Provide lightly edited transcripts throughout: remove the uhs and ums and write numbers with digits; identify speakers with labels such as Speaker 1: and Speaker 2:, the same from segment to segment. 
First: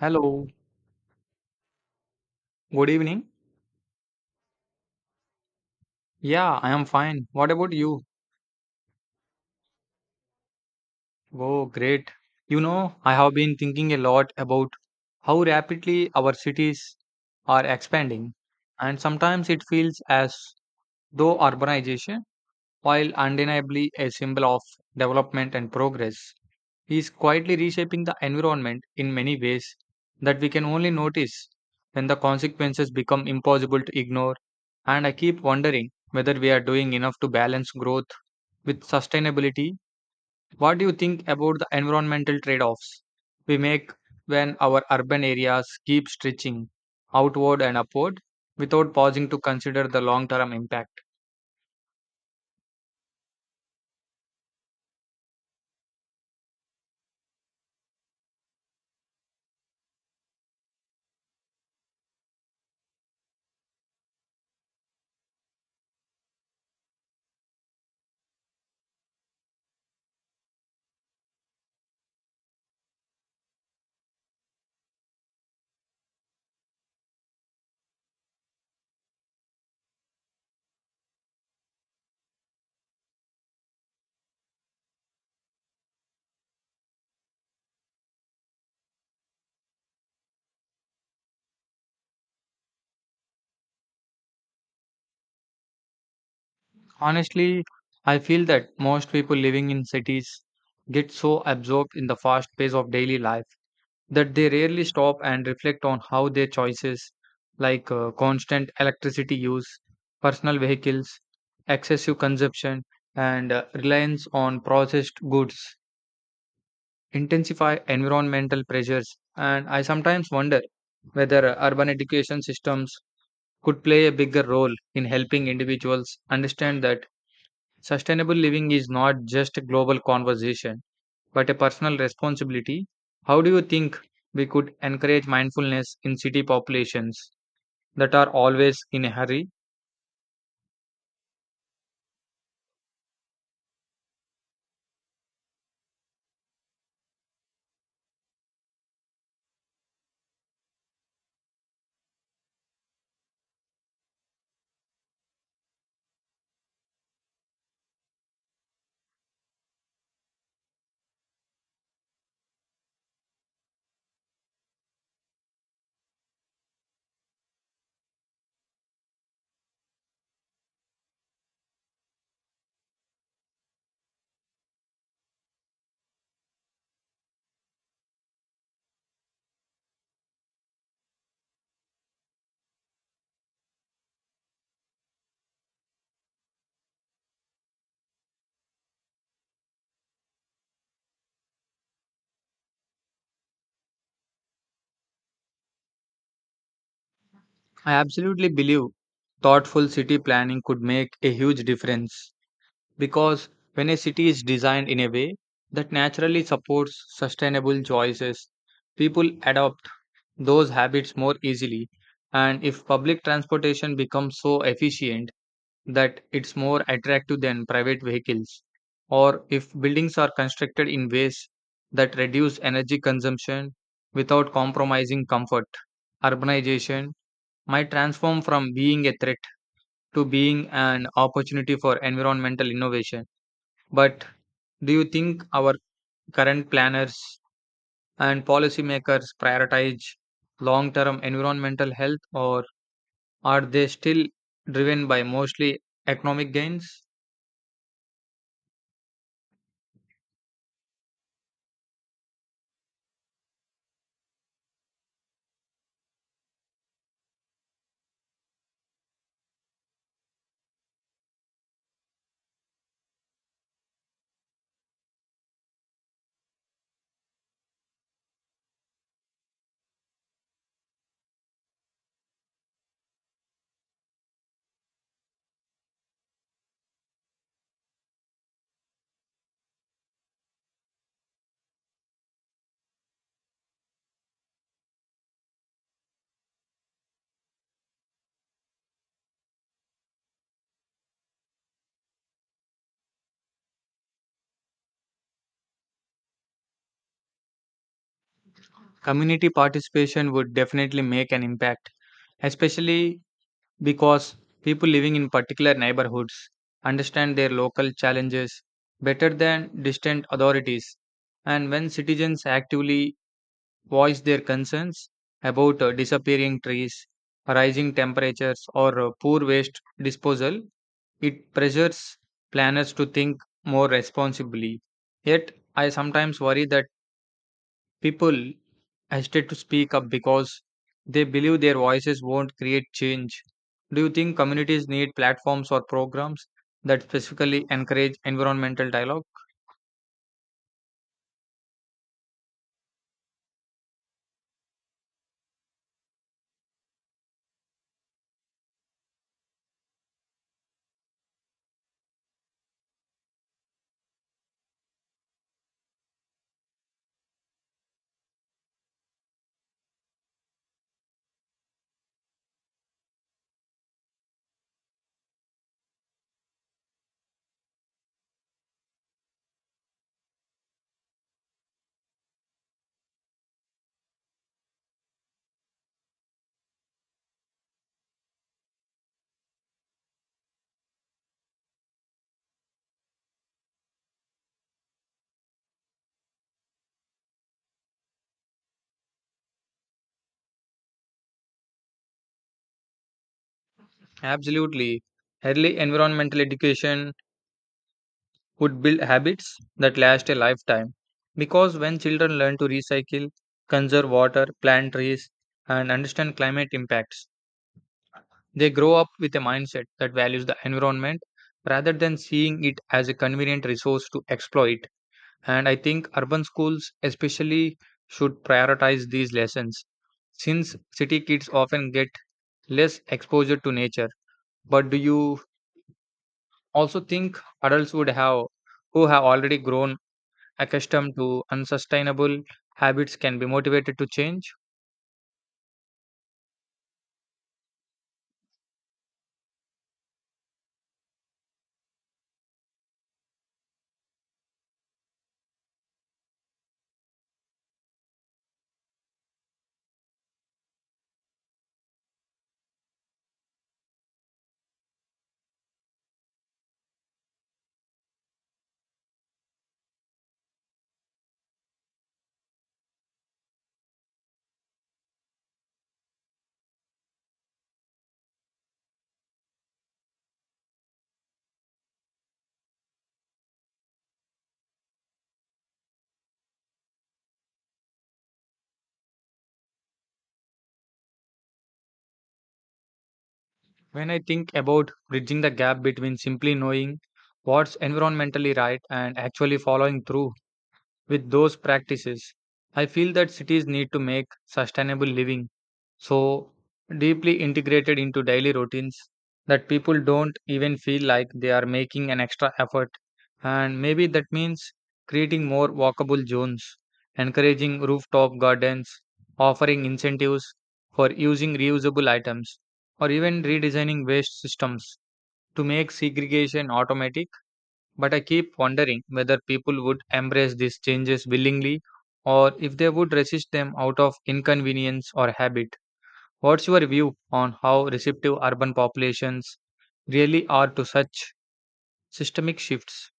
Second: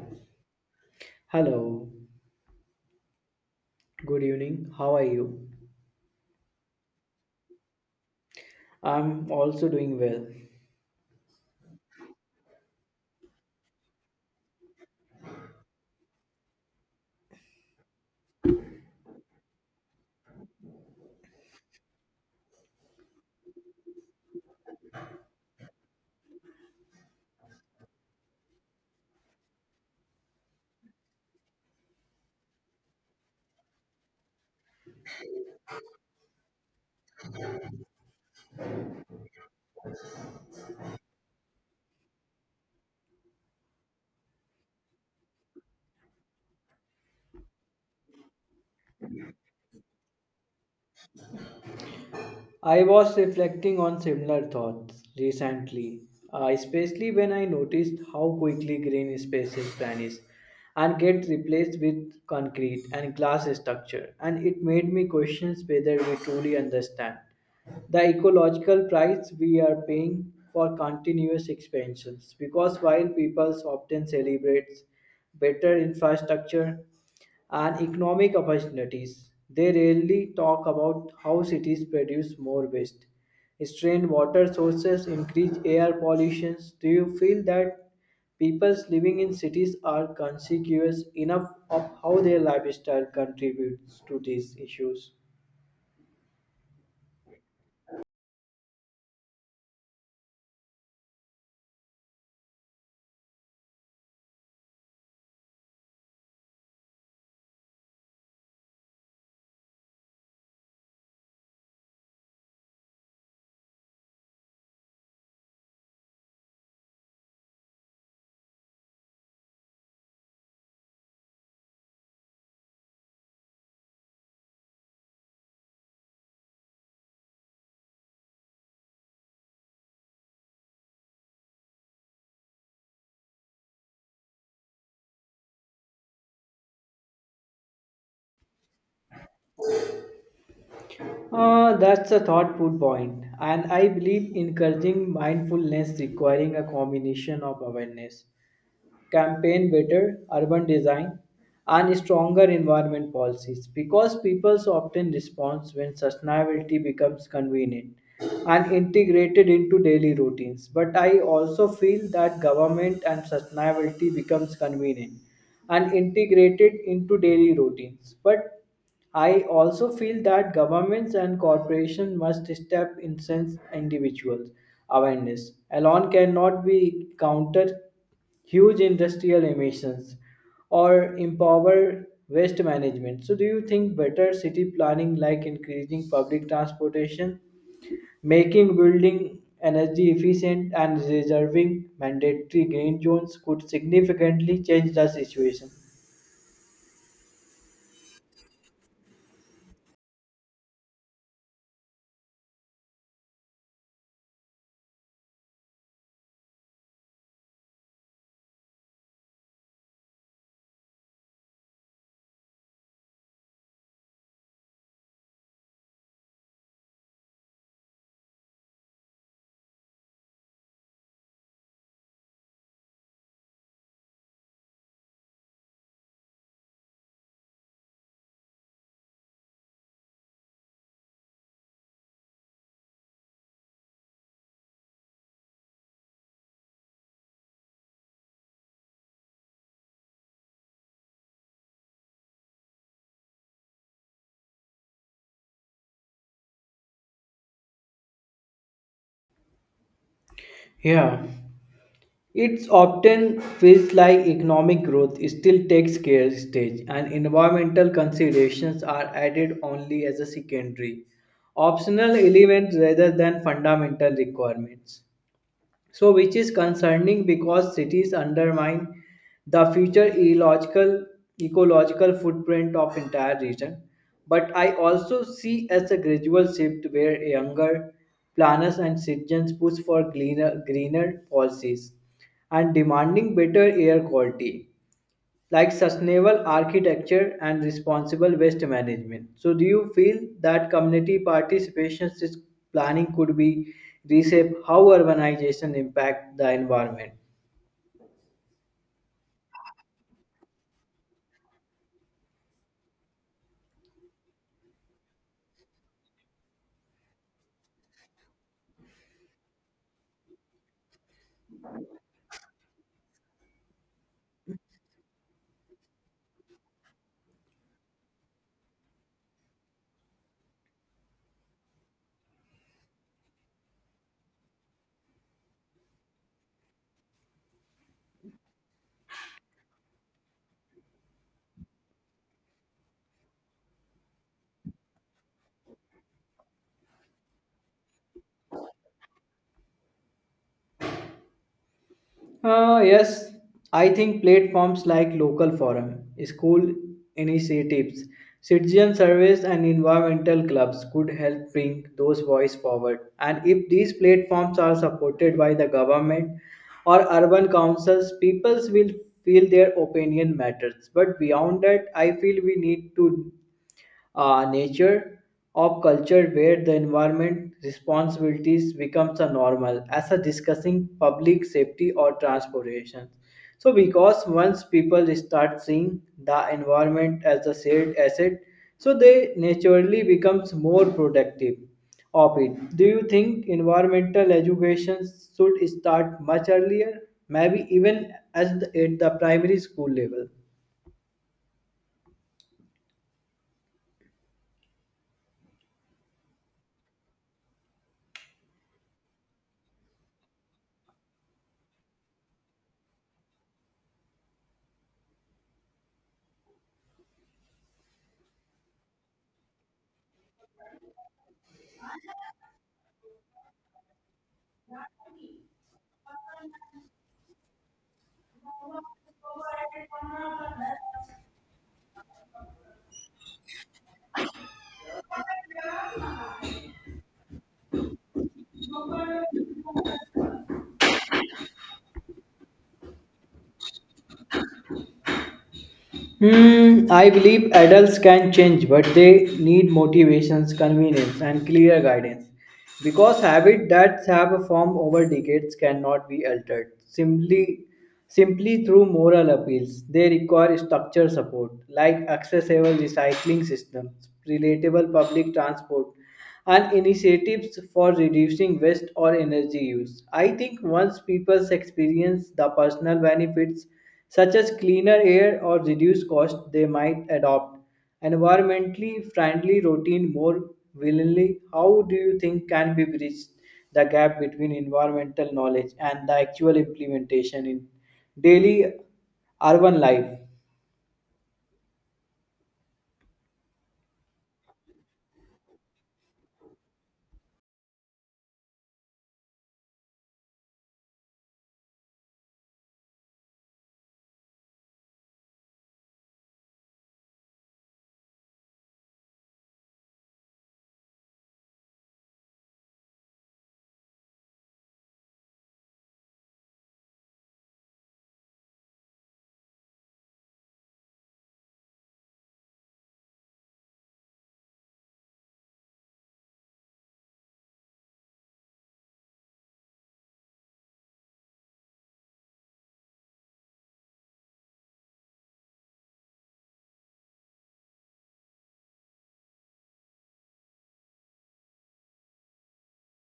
Speaker 1: Hello,
Speaker 2: Hello,
Speaker 1: good evening.
Speaker 2: good evening. How are you?
Speaker 1: Yeah, I am fine. What about you?
Speaker 2: I'm also doing well.
Speaker 1: Oh, great. You know, I have been thinking a lot about how rapidly our cities are expanding, and sometimes it feels as though urbanization, while undeniably a symbol of development and progress, he is quietly reshaping the environment in many ways that we can only notice when the consequences become impossible to ignore. And I keep wondering whether we are doing enough to balance growth with sustainability. What do you think about the environmental trade offs we make when our urban areas keep stretching outward and upward without pausing to consider the long term impact?
Speaker 2: I was reflecting on similar thoughts recently, especially when I noticed how quickly green spaces vanish and get replaced with concrete and glass structure, and it made me question whether we truly understand the ecological price we are paying for continuous expansions, because while people often celebrate better infrastructure and economic opportunities, they rarely talk about how cities produce more waste, strain water sources, increase air pollution. Do you feel that people living in cities are conscious enough of how their lifestyle contributes to these issues?
Speaker 1: Honestly, I feel that most people living in cities get so absorbed in the fast pace of daily life that they rarely stop and reflect on how their choices, like constant electricity use, personal vehicles, excessive consumption, and reliance on processed goods, intensify environmental pressures. And I sometimes wonder whether urban education systems could play a bigger role in helping individuals understand that sustainable living is not just a global conversation, but a personal responsibility. How do you think we could encourage mindfulness in city populations that are always in a hurry?
Speaker 2: That's a thoughtful point, and I believe encouraging mindfulness requiring a combination of awareness campaign, better urban design, and stronger environment policies, because people often respond when sustainability becomes convenient and integrated into daily routines, but I also feel that government and sustainability becomes convenient and integrated into daily routines, but I also feel that governments and corporations must step in since individuals awareness alone cannot be counter huge industrial emissions or empower waste management. So, do you think better city planning, like increasing public transportation, making building energy efficient, and reserving mandatory green zones, could significantly change the situation?
Speaker 1: I absolutely believe thoughtful city planning could make a huge difference because when a city is designed in a way that naturally supports sustainable choices, people adopt those habits more easily. And if public transportation becomes so efficient, that it's more attractive than private vehicles, or if buildings are constructed in ways that reduce energy consumption without compromising comfort. Urbanization might transform from being a threat to being an opportunity for environmental innovation. But do you think our current planners and policymakers prioritize long term environmental health, or are they still driven by mostly economic gains?
Speaker 2: Yeah, it often feels like economic growth still takes care stage and environmental considerations are added only as a secondary, optional element rather than fundamental requirements. So, which is concerning because cities undermine the future ecological footprint of entire region. But I also see as a gradual shift where younger planners and citizens push for greener policies and demanding better air quality, like sustainable architecture and responsible waste management. So, do you feel that community participation is planning could be reshape how urbanization impact the environment?
Speaker 1: Community participation would definitely make an impact, especially because people living in particular neighborhoods understand their local challenges better than distant authorities. And when citizens actively voice their concerns about disappearing trees, rising temperatures, or poor waste disposal, it pressures planners to think more responsibly. Yet, I sometimes worry that people hesitate to speak up because they believe their voices won't create change. Do you think communities need platforms or programs that specifically encourage environmental dialogue?
Speaker 2: Yes, I think platforms like local forum, school initiatives, citizen service, and environmental clubs could help bring those voices forward. And if these platforms are supported by the government or urban councils, peoples will feel their opinion matters. But beyond that, I feel we need to nature of culture where the environment responsibilities becomes a normal as a discussing public safety or transportation, so because once people start seeing the environment as a shared asset, so they naturally becomes more protective of it. Do you think environmental education should start much earlier, maybe even as at the primary school level?
Speaker 1: Absolutely. Early environmental education would build habits that last a lifetime because when children learn to recycle, conserve water, plant trees, and understand climate impacts, they grow up with a mindset that values the environment rather than seeing it as a convenient resource to exploit. And I think urban schools, especially, should prioritize these lessons since city kids often get less exposure to nature. But do you also think adults would have, who have already grown accustomed to unsustainable habits, can be motivated to change?
Speaker 2: Hmm, I believe adults can change, but they need motivations, convenience, and clear guidance. Because habits that have formed over decades cannot be altered simply through moral appeals. They require structure support, like accessible recycling systems, relatable public transport, and initiatives for reducing waste or energy use. I think once people experience the personal benefits such as cleaner air or reduced cost, they might adopt environmentally friendly routine more willingly. How do you think can be bridged the gap between environmental knowledge and the actual implementation in daily urban life?
Speaker 1: When I think about bridging the gap between simply knowing what's environmentally right and actually following through with those practices, I feel that cities need to make sustainable living so deeply integrated into daily routines that people don't even feel like they are making an extra effort. And maybe that means creating more walkable zones, encouraging rooftop gardens, offering incentives for using reusable items, or even redesigning waste systems to make segregation automatic. But I keep wondering whether people would embrace these changes willingly or if they would resist them out of inconvenience or habit. What's your view on how receptive urban populations really are to such systemic shifts?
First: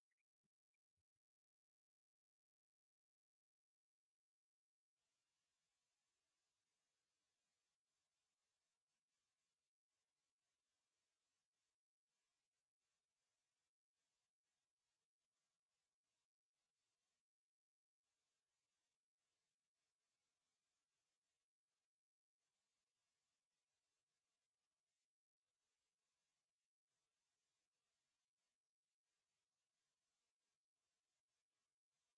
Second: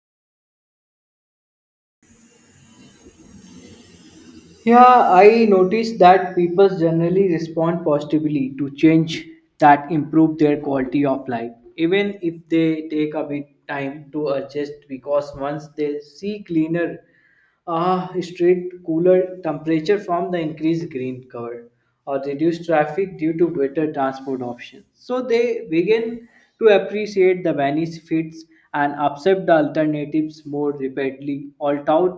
Speaker 2: Yeah, I noticed that people generally respond positively to change that improve their quality of life, even if they take a bit time to adjust, because once they see cleaner street, cooler temperature from the increased green cover, or reduced traffic due to better transport options. So they begin to appreciate the benefits and accept the alternatives more rapidly. All out,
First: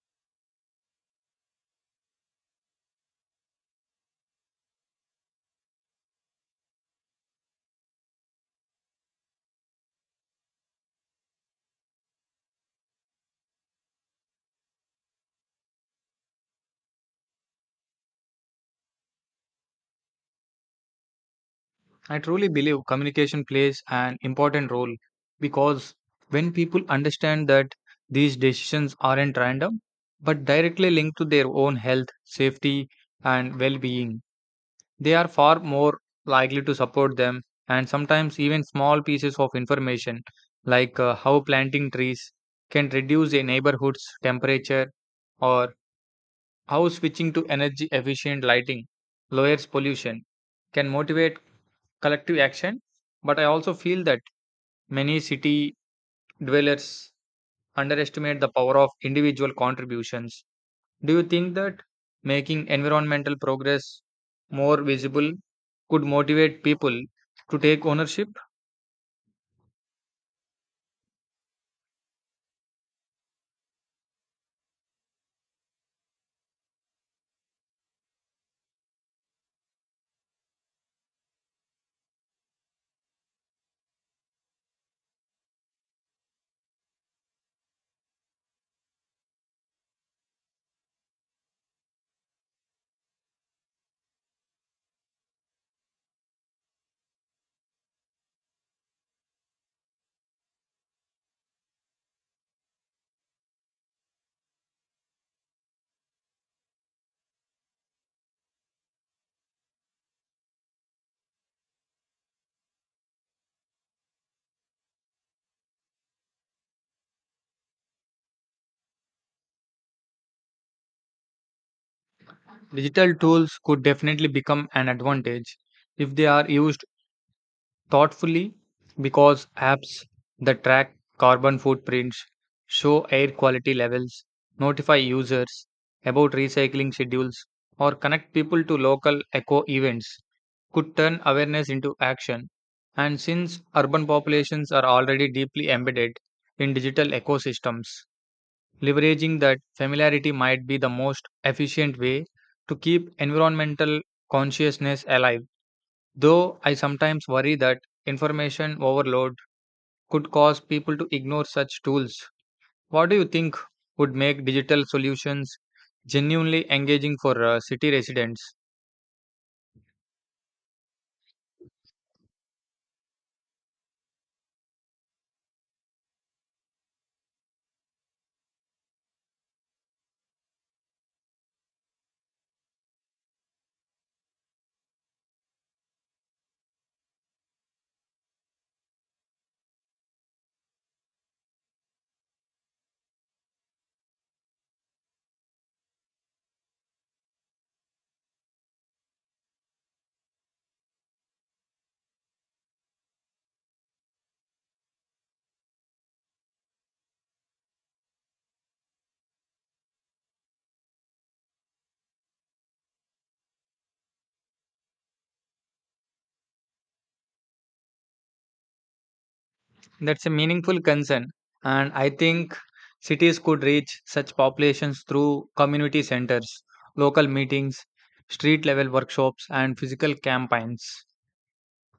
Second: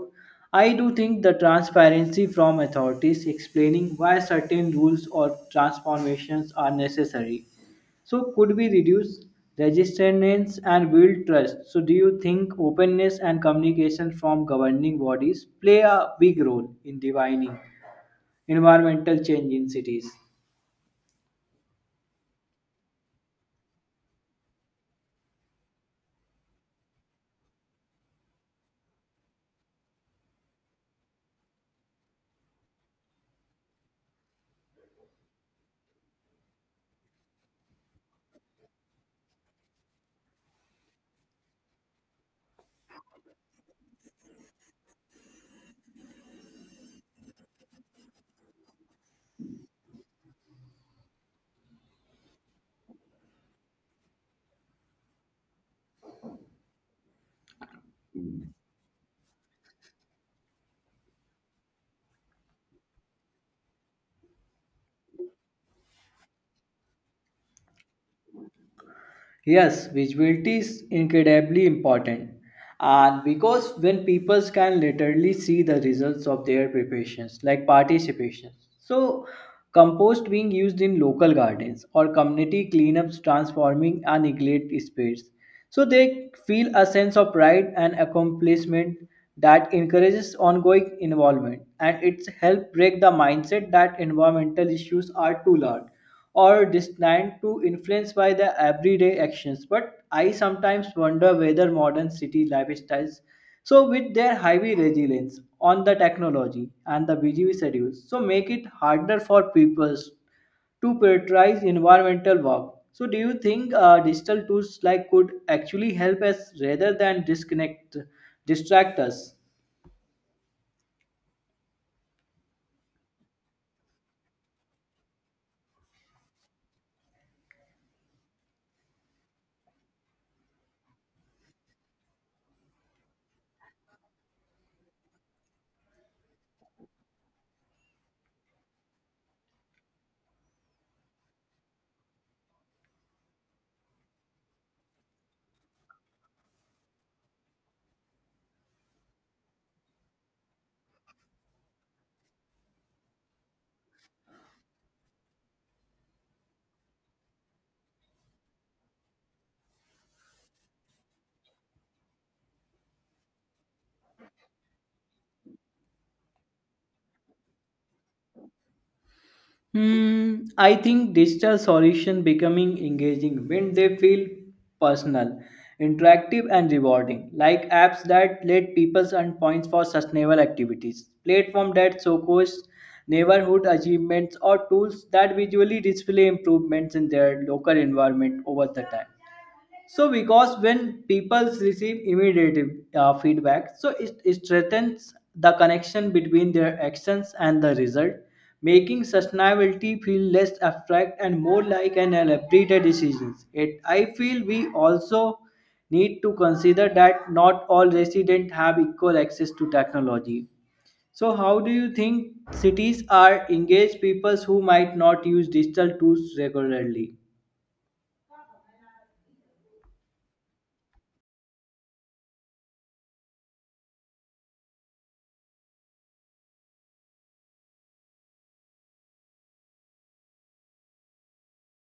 Speaker 2: I do think the transparency from authorities explaining why certain rules or transformations are necessary. So could we reduce resistance and build trust? So do you think openness and communication from governing bodies play a big role in defining environmental change in cities?
Speaker 1: I truly believe communication plays an important role because when people understand that these decisions aren't random but directly linked to their own health, safety, and well being, they are far more likely to support them. And sometimes, even small pieces of information like how planting trees can reduce a neighborhood's temperature or how switching to energy efficient lighting lowers pollution can motivate collective action, but I also feel that many city dwellers underestimate the power of individual contributions. Do you think that making environmental progress more visible could motivate people to take ownership?
Speaker 2: Yes, visibility is incredibly important. And because when people can literally see the results of their preparations, like participation. So, compost being used in local gardens, or community cleanups transforming a neglected space. So, they feel a sense of pride and accomplishment that encourages ongoing involvement, and it's help break the mindset that environmental issues are too large or destined to influence by the everyday actions. But I sometimes wonder whether modern city lifestyles, so with their heavy resilience on the technology and the busy schedules, so make it harder for people to prioritize environmental work. So, do you think digital tools like could actually help us rather than disconnect, distract us?
Speaker 1: Digital tools could definitely become an advantage if they are used thoughtfully because apps that track carbon footprints, show air quality levels, notify users about recycling schedules, or connect people to local eco events could turn awareness into action. And since urban populations are already deeply embedded in digital ecosystems, leveraging that familiarity might be the most efficient way to keep environmental consciousness alive. Though I sometimes worry that information overload could cause people to ignore such tools. What do you think would make digital solutions genuinely engaging for city residents?
Speaker 2: Hmm, I think digital solution becoming engaging when they feel personal, interactive, and rewarding, like apps that let people earn points for sustainable activities, platform that showcase neighborhood achievements, or tools that visually display improvements in their local environment over the time, so because when people receive immediate feedback, so it strengthens the connection between their actions and the result, making sustainability feel less abstract and more like an elaborated decision. It I feel we also need to consider that not all residents have equal access to technology. So how do you think cities are engaged people who might not use digital tools regularly?
Speaker 1: That's a meaningful concern, and I think cities could reach such populations through community centers, local meetings, street level workshops, and physical campaigns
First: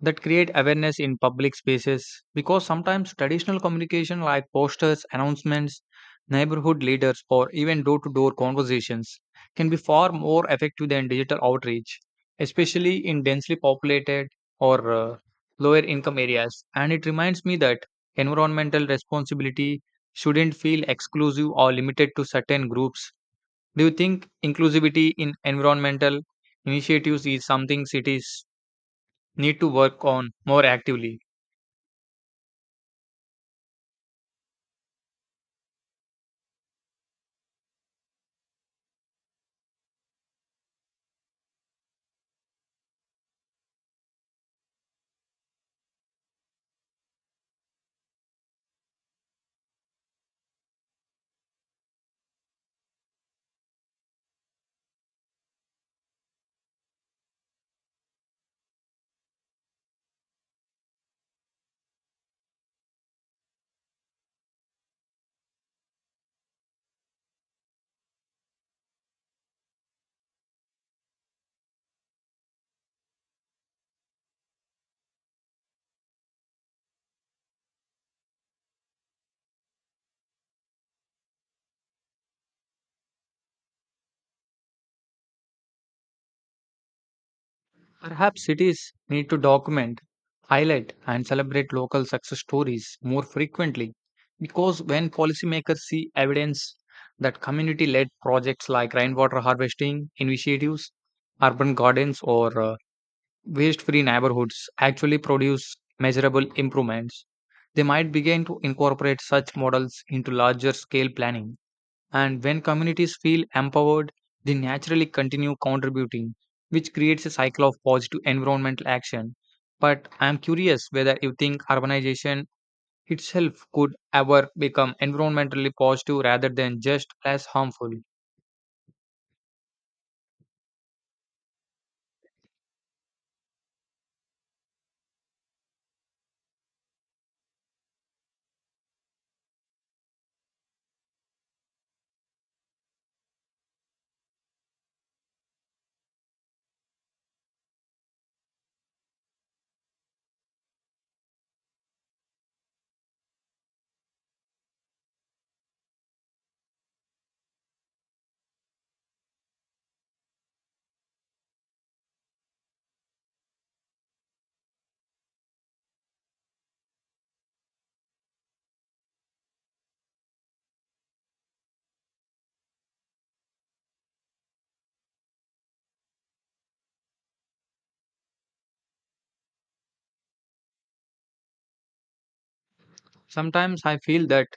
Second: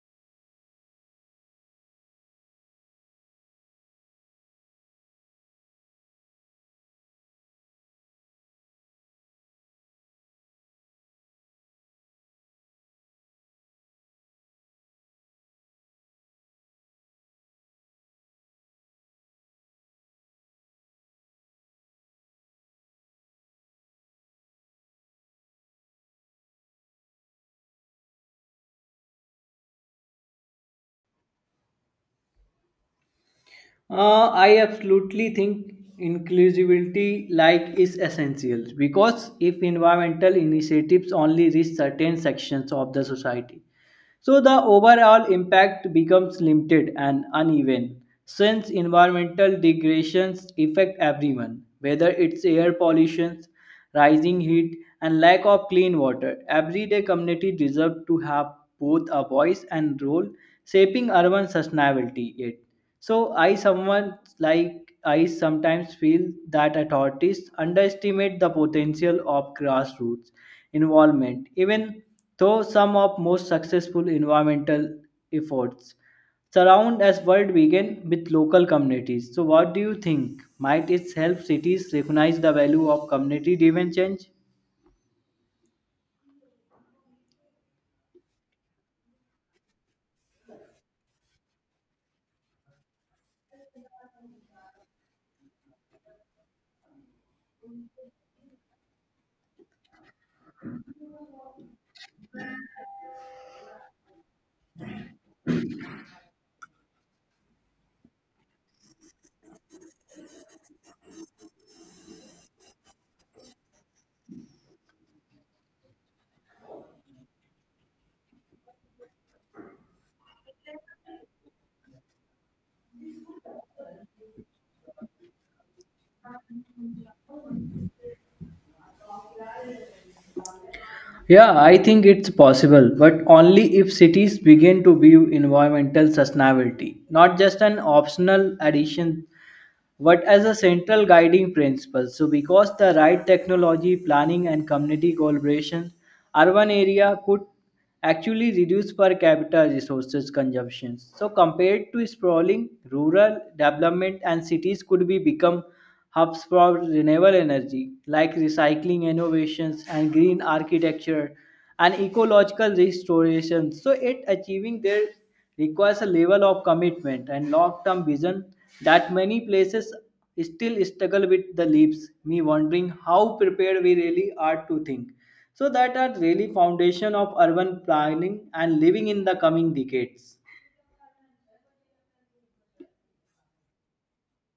Speaker 1: that create awareness in public spaces because sometimes traditional communication like posters, announcements, neighborhood leaders, or even door to door conversations can be far more effective than digital outreach, especially in densely populated or lower income areas. And it reminds me that environmental responsibility shouldn't feel exclusive or limited to certain groups. Do you think inclusivity in environmental initiatives is something cities need to work on more actively?
Speaker 2: I absolutely think inclusivity like is essential, because if environmental initiatives only reach certain sections of the society, so the overall impact becomes limited and uneven since environmental degradations affect everyone, whether it's air pollution, rising heat, and lack of clean water. Everyday community deserve to have both a voice and role shaping urban sustainability. Yet. So I someone like I sometimes feel that authorities underestimate the potential of grassroots involvement, even though some of most successful environmental efforts surround as world began with local communities. So what do you think? Might it help cities recognize the value of community driven change?
Speaker 1: Perhaps cities need to document, highlight, and celebrate local success stories more frequently because when policymakers see evidence that community led projects like rainwater harvesting initiatives, urban gardens, or waste free neighborhoods actually produce measurable improvements, they might begin to incorporate such models into larger scale planning. And when communities feel empowered, they naturally continue contributing, which creates a cycle of positive environmental action. But I am curious whether you think urbanization itself could ever become environmentally positive rather than just less harmful.
Speaker 2: Yeah, I think it's possible, but only if cities begin to view environmental sustainability, not just an optional addition what as a central guiding principle. So, because the right technology, planning, and community collaboration, urban area could actually reduce per capita resources consumption. So, compared to sprawling, rural development, and cities could be become hubs for renewable energy, like recycling innovations and green architecture and ecological restoration. So, it achieving their requires a level of commitment and long-term vision that many places still struggle with, the leaves me wondering how prepared we really are to think so that are really foundation of urban planning and living in the coming decades.
Speaker 1: Sometimes I feel that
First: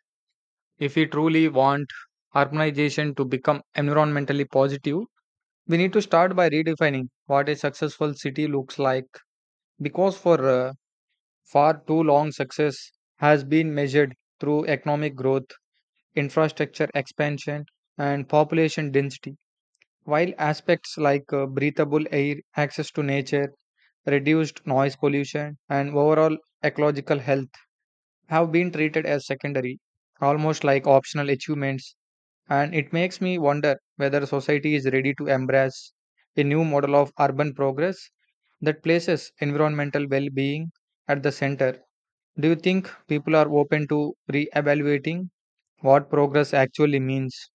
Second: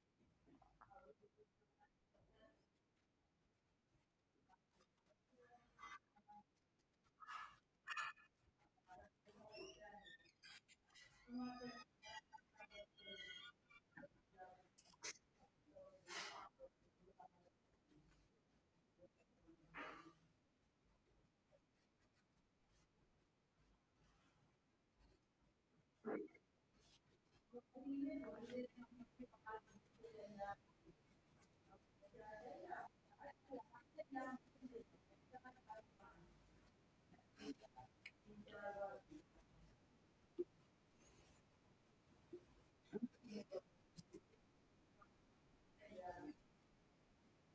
Speaker 1: if we truly want urbanization to become environmentally positive, we need to start by redefining what a successful city looks like. Because for too long, success has been measured through economic growth, infrastructure expansion, and population density, while aspects like breathable air, access to nature, reduced noise pollution, and overall ecological health have been treated as secondary, almost like optional achievements. And it makes me wonder whether society is ready to embrace a new model of urban progress that places environmental well being at the center. Do you think people are open to re-evaluating what progress actually means?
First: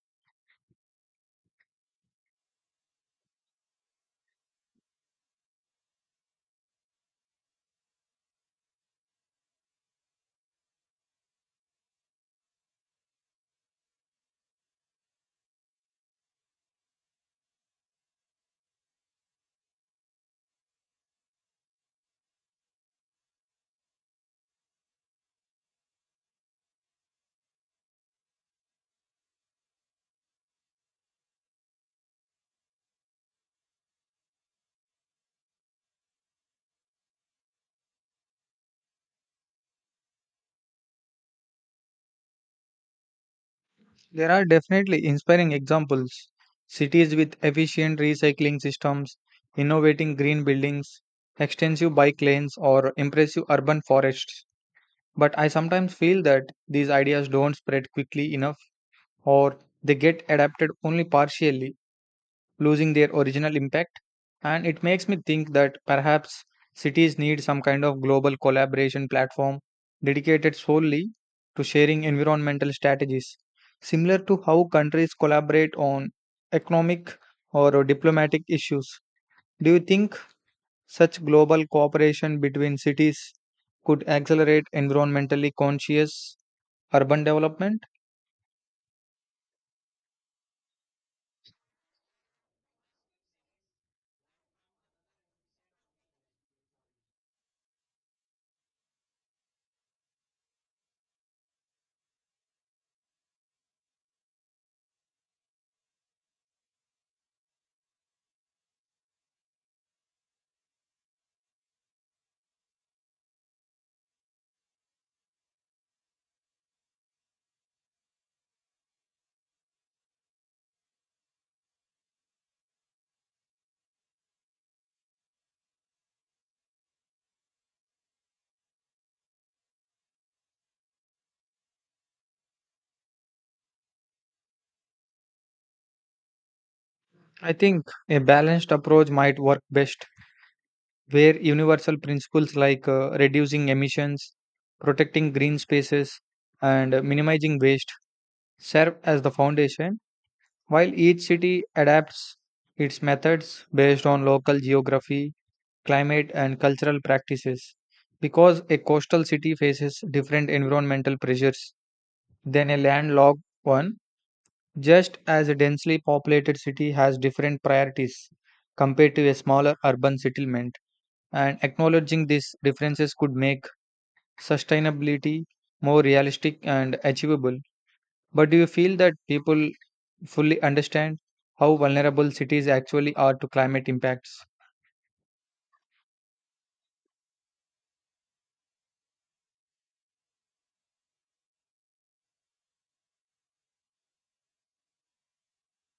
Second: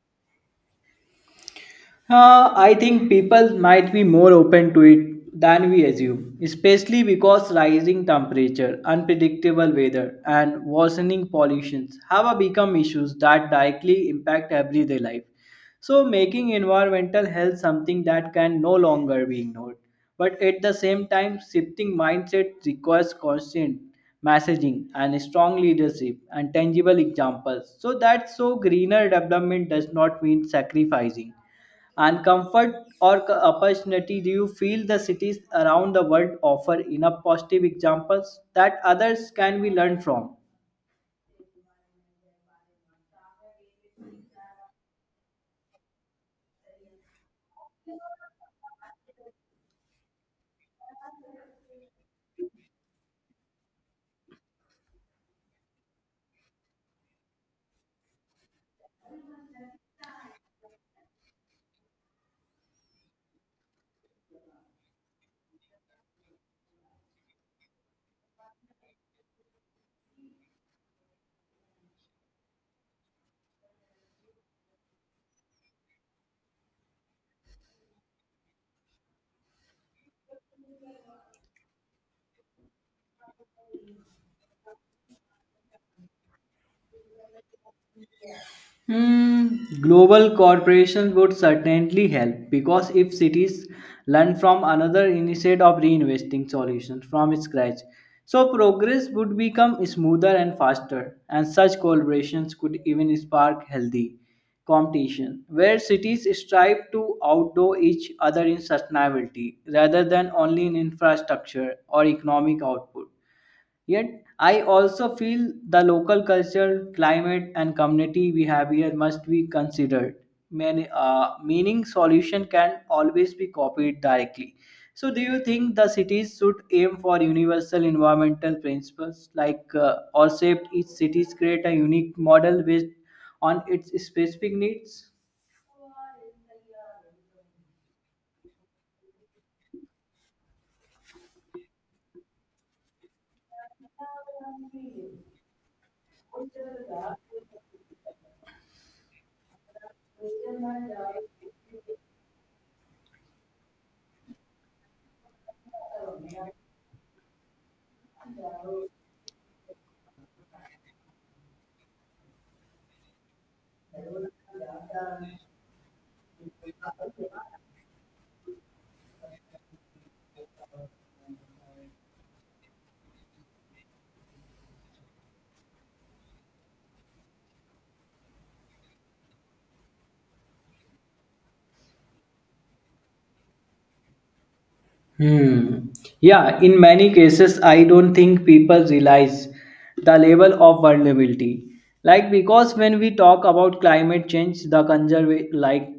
Speaker 2: I think people might be more open to it than we assume, especially because rising temperature, unpredictable weather, and worsening pollutions have become issues that directly impact everyday life. So, making environmental health something that can no longer be ignored. But at the same time, shifting mindset requires constant messaging and strong leadership and tangible examples, so that so greener development does not mean sacrificing and comfort or c- opportunity. Do you feel the cities around the world offer enough positive examples that others can be learned from?
Speaker 1: There are definitely inspiring examples. Cities with efficient recycling systems, innovating green buildings, extensive bike lanes, or impressive urban forests. But I sometimes feel that these ideas don't spread quickly enough or they get adapted only partially losing their original impact. And it makes me think that perhaps cities need some kind of global collaboration platform dedicated solely to sharing environmental strategies, similar to how countries collaborate on economic or diplomatic issues. Do you think such global cooperation between cities could accelerate environmentally conscious urban development?
Speaker 2: Hmm, global cooperation would certainly help, because if cities learn from another instead of reinvesting solutions from scratch, so progress would become smoother and faster. And such collaborations could even spark healthy competition where cities strive to outdo each other in sustainability rather than only in infrastructure or economic output. Yet, I also feel the local culture, climate, and community we have here must be considered. Many, meaning solution can always be copied directly. So, do you think the cities should aim for universal environmental principles, like or shape each cities create a unique model based on its specific needs?
Speaker 1: I think a balanced approach might work best where universal principles like reducing emissions, protecting green spaces, and minimizing waste serve as the foundation, while each city adapts its methods based on local geography, climate, and cultural practices. Because a coastal city faces different environmental pressures than a landlocked one, just as a densely populated city has different priorities compared to a smaller urban settlement and acknowledging these differences could make sustainability more realistic and achievable. But do you feel that people fully understand how vulnerable cities actually are to climate impacts?
Speaker 2: Hmm. Yeah, in many cases, I don't think people realize the level of vulnerability. Like because when we talk about climate change, the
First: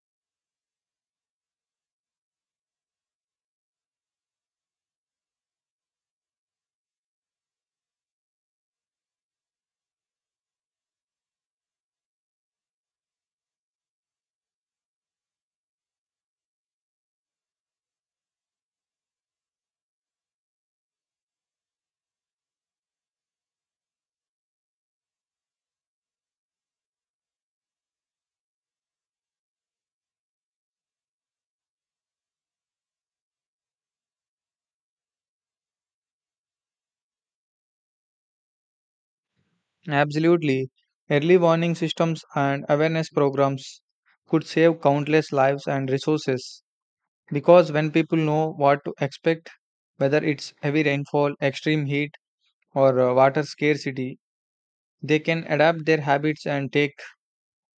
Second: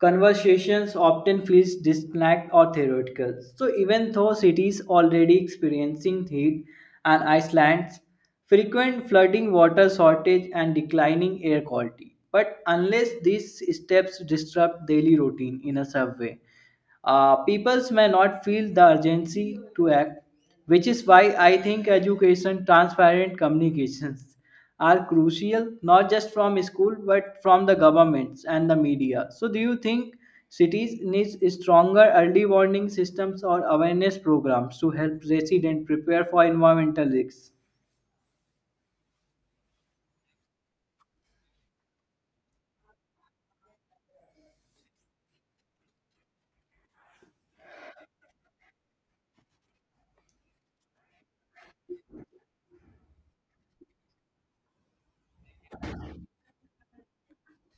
Speaker 2: conversations often feels disconnect or theoretical. So even though cities already experiencing heat and Iceland's frequent flooding, water shortage, and declining air quality. But unless these steps disrupt daily routine in a subway, peoples may not feel the urgency to act, which is why I think education, transparent communications are crucial, not just from school but from the governments and the media. So, do you think cities needs stronger early warning systems or awareness programs to help residents prepare for environmental risks?
Speaker 1: Absolutely. Early warning systems and awareness programs could save countless lives and resources because when people know what to expect, whether it's heavy rainfall, extreme heat, or water scarcity, they can adapt their habits and take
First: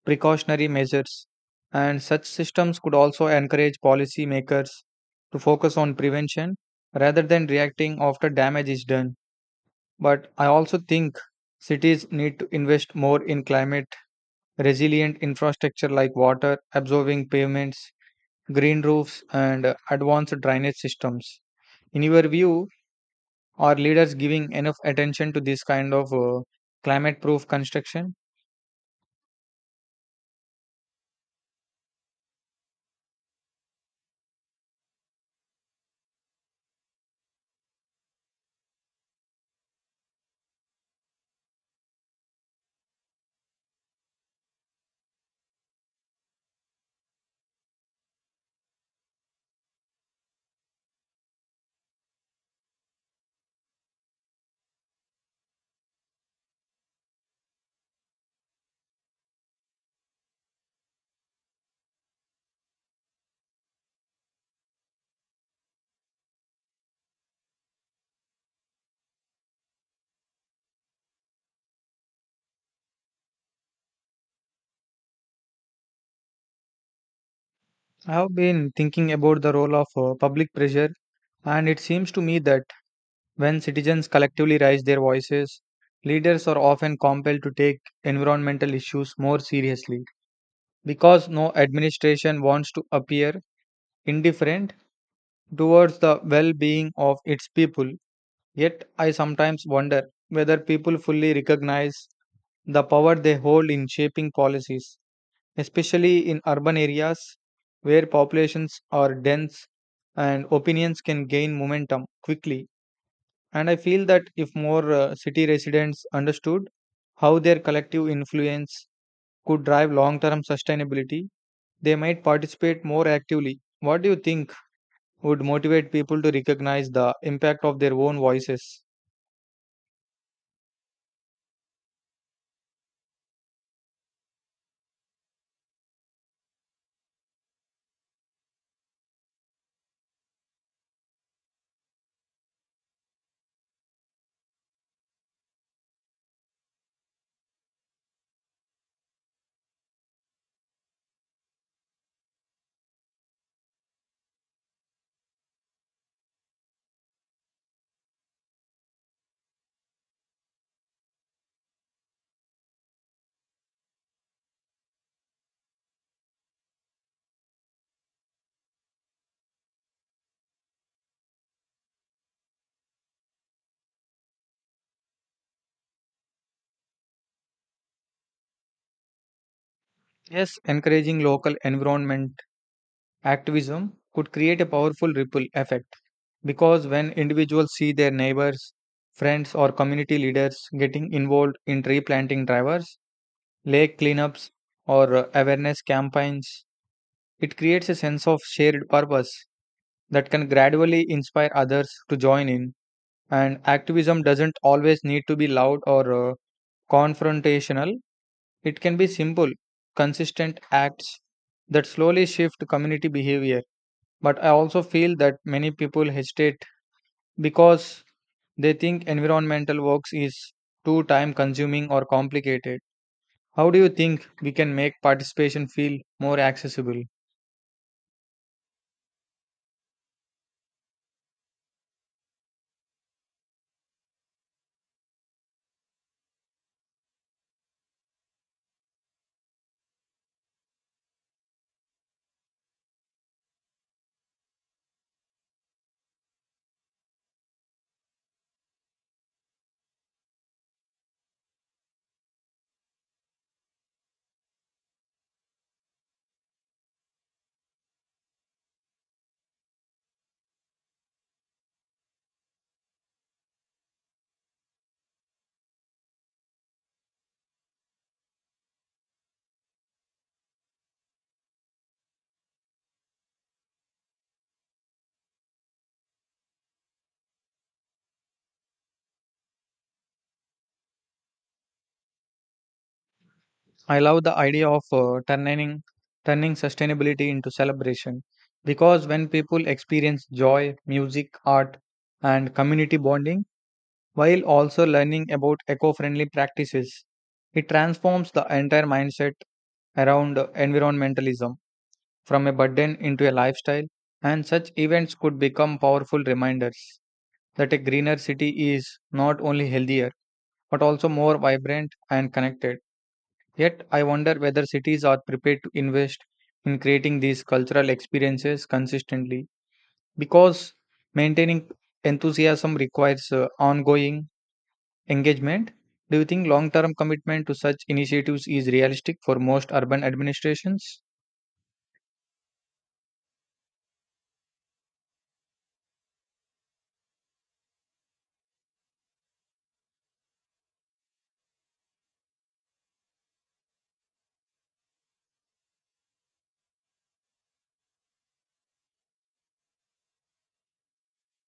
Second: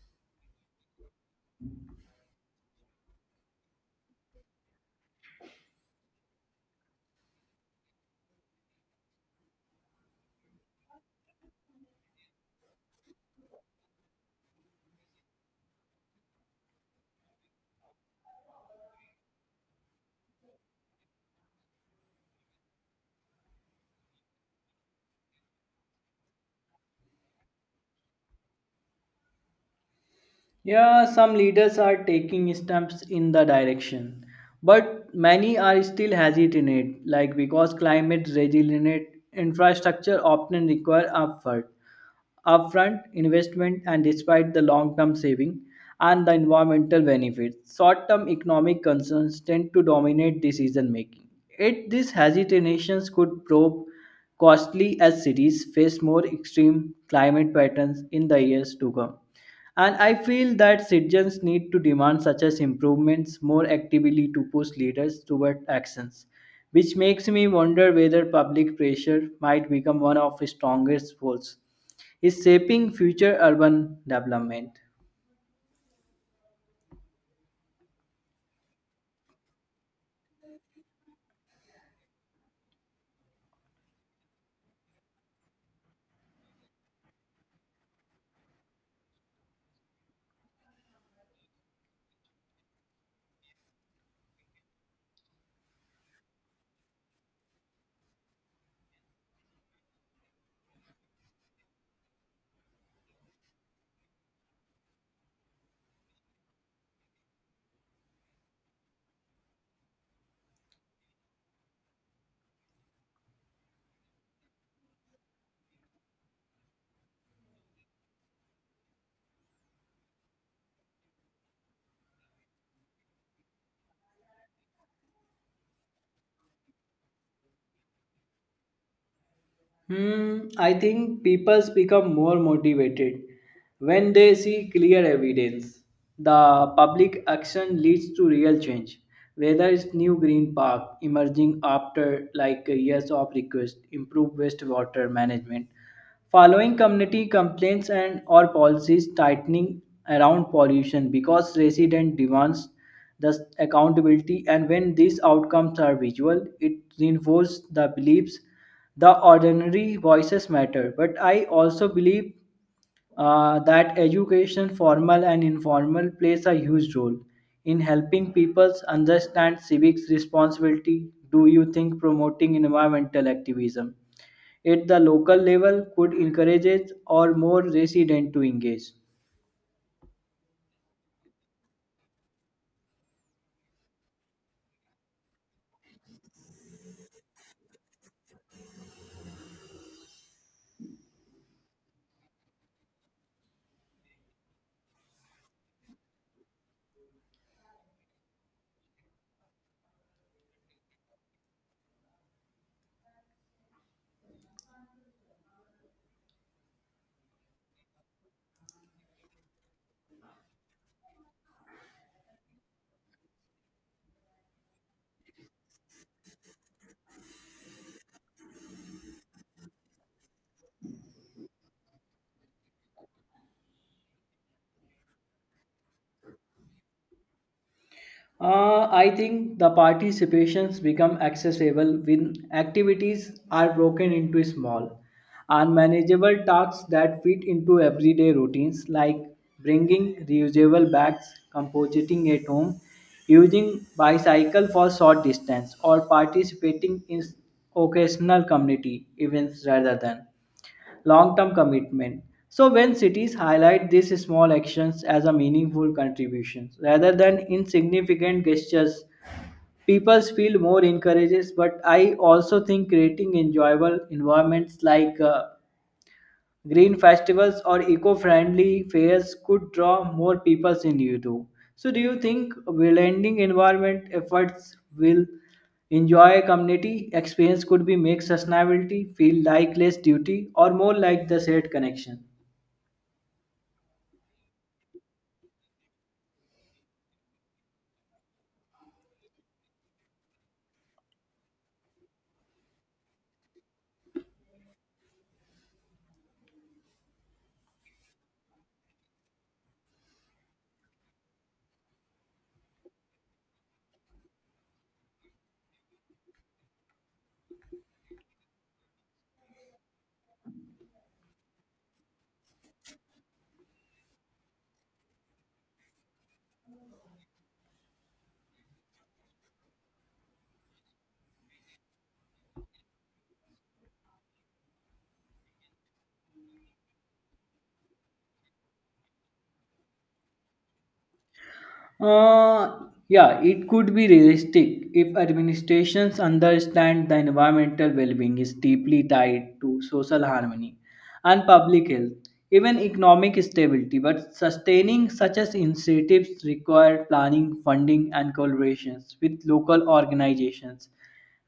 Speaker 1: precautionary measures, and such systems could also encourage policymakers to focus on prevention rather than reacting after damage is done. But I also think cities need to invest more in climate resilient infrastructure like water absorbing pavements, green roofs, and advanced drainage systems. In your view, are leaders giving enough attention to this kind of climate proof construction?
Speaker 2: Yeah, some leaders are taking steps in the direction, but many are still hesitant, like because climate resilient infrastructure often require effort, upfront investment, and despite the long-term saving and the environmental benefits, short-term economic concerns tend to dominate decision making. Yet these hesitations could prove costly as cities face more extreme climate patterns in the years to come. And I feel that citizens need to demand such as improvements more actively to push leaders toward actions, which makes me wonder whether public pressure might become one of the strongest force is shaping future urban development.
Speaker 1: I have been thinking about the role of public pressure, and it seems to me that when citizens collectively raise their voices, leaders are often compelled to take environmental issues more seriously because no administration wants to appear indifferent towards the well being of its people. Yet, I sometimes wonder whether people fully recognize the power they hold in shaping policies, especially in urban areas where populations are dense and opinions can gain momentum quickly. And I feel that if more city residents understood how their collective influence could drive long term sustainability, they might participate more actively. What do you think would motivate people to recognize the impact of their own voices?
Speaker 2: Hmm, I think people become more motivated when they see clear evidence. The public action leads to real change. Whether it's new green park emerging after like years of request, improved wastewater management, following community complaints, and or policies tightening around pollution because resident demands the accountability. And when these outcomes are visual, it reinforces the beliefs the ordinary voices matter. But I also believe that education formal and informal plays a huge role in helping people understand civics responsibility. Do you think promoting environmental activism at the local level could encourage or more residents to engage?
Speaker 1: Yes, encouraging local environment activism could create a powerful ripple effect because when individuals see their neighbors, friends, or community leaders getting involved in tree planting drivers, lake cleanups, or awareness campaigns, it creates a sense of shared purpose that can gradually inspire others to join in. And activism doesn't always need to be loud or confrontational, it can be simple, consistent acts that slowly shift community behavior. But I also feel that many people hesitate because they think environmental works is too time consuming or complicated. How do you think we can make participation feel more accessible?
Speaker 2: I think the participations become accessible when activities are broken into small and manageable tasks that fit into everyday routines, like bringing reusable bags, compositing at home, using bicycle for short distance, or participating in occasional community events rather than long term commitment. So, when cities highlight these small actions as a meaningful contributions rather than insignificant gestures, people feel more encouraged. But I also think creating enjoyable environments, like green festivals or eco-friendly fairs, could draw more people in Europe. So do you think blending environment efforts will enjoy community experience could be make sustainability feel like less duty or more like the shared connection?
Speaker 1: I love the idea of turning sustainability into celebration because when people experience joy, music, art, and community bonding while also learning about eco-friendly practices, it transforms the entire mindset around environmentalism from a burden into a lifestyle, and such events could become powerful reminders that a greener city is not only healthier but also more vibrant and connected. Yet, I wonder whether cities are prepared to invest in creating these cultural experiences consistently because maintaining enthusiasm requires ongoing engagement. Do you think long term commitment to such initiatives is realistic for most urban administrations?
Speaker 2: Uh, yeah, it could be realistic if administrations understand the environmental well being is deeply tied to social harmony and public health, even economic stability. But sustaining such as initiatives require planning, funding, and collaborations with local organizations,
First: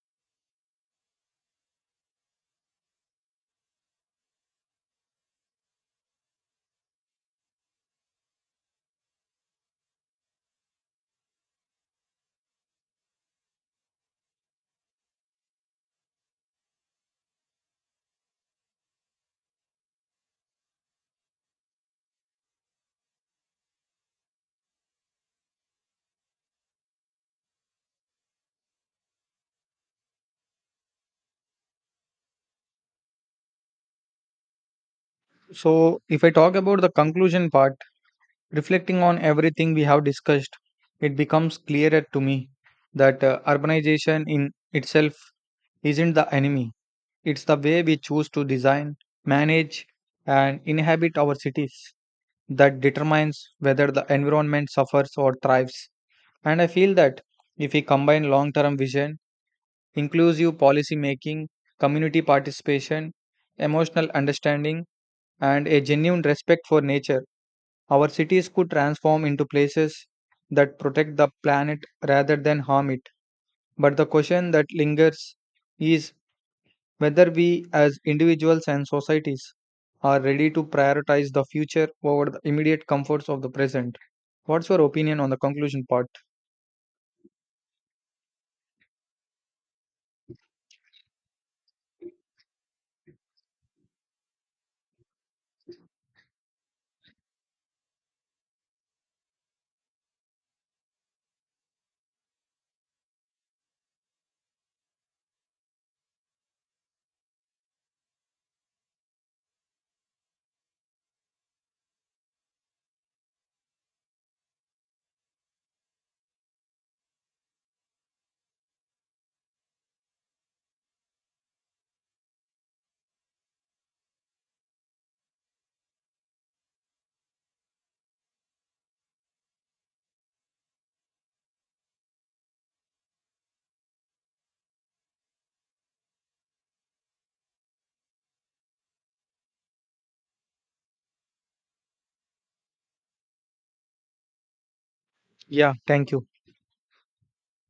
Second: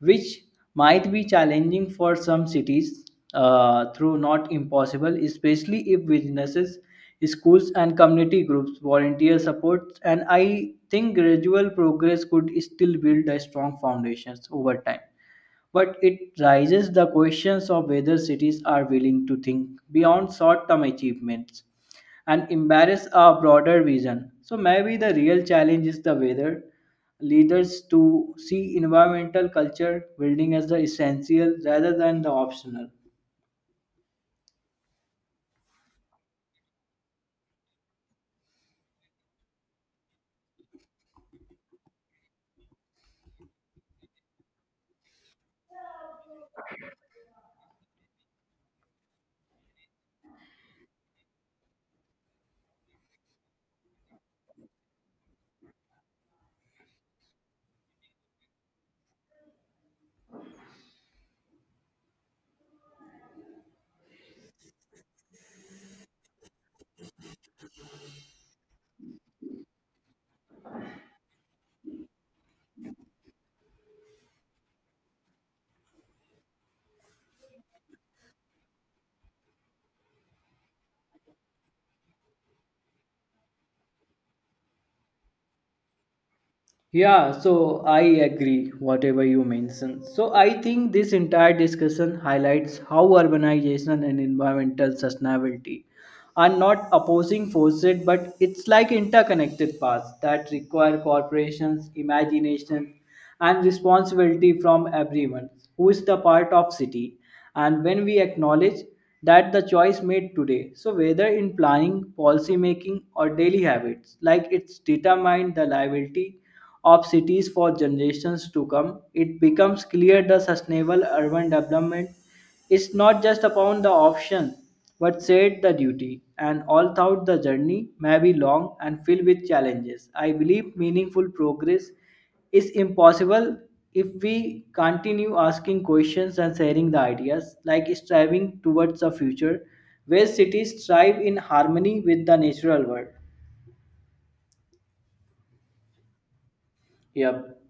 Speaker 2: which might be challenging for some cities, through not impossible, especially if businesses, schools, and community groups volunteer support. And I think gradual progress could still build a strong foundations over time. But it raises the questions of whether cities are willing to think beyond short term achievements and embrace a broader vision. So maybe the real challenge is the whether leaders to see environmental culture building as the essential rather than the optional.
Speaker 1: So, if I talk about the conclusion part, reflecting on everything we have discussed, it becomes clearer to me that urbanization in itself isn't the enemy. It's the way we choose to design, manage, and inhabit our cities that determines whether the environment suffers or thrives. And I feel that if we combine long term vision, inclusive policy making, community participation, emotional understanding, and a genuine respect for nature, our cities could transform into places that protect the planet rather than harm it. But the question that lingers is whether we as individuals and societies are ready to prioritize the future over the immediate comforts of the present. What's your opinion on the conclusion part?
Speaker 2: Yeah, so I agree whatever you mentioned. So I think this entire discussion highlights how urbanization and environmental sustainability are not opposing forces, but it's like interconnected paths that require corporations, imagination, and responsibility from everyone who is the part of city. And when we acknowledge that the choice made today, so whether in planning, policy making, or daily habits, like it's determined the liability of cities for generations to come, it becomes clear the sustainable urban development is not just upon the option but said the duty. And all thought the journey may be long and filled with challenges, I believe meaningful progress is impossible if we continue asking questions and sharing the ideas, like striving towards a future where cities thrive in harmony with the natural world.
Speaker 1: Yeah, thank you.
Speaker 2: Yep.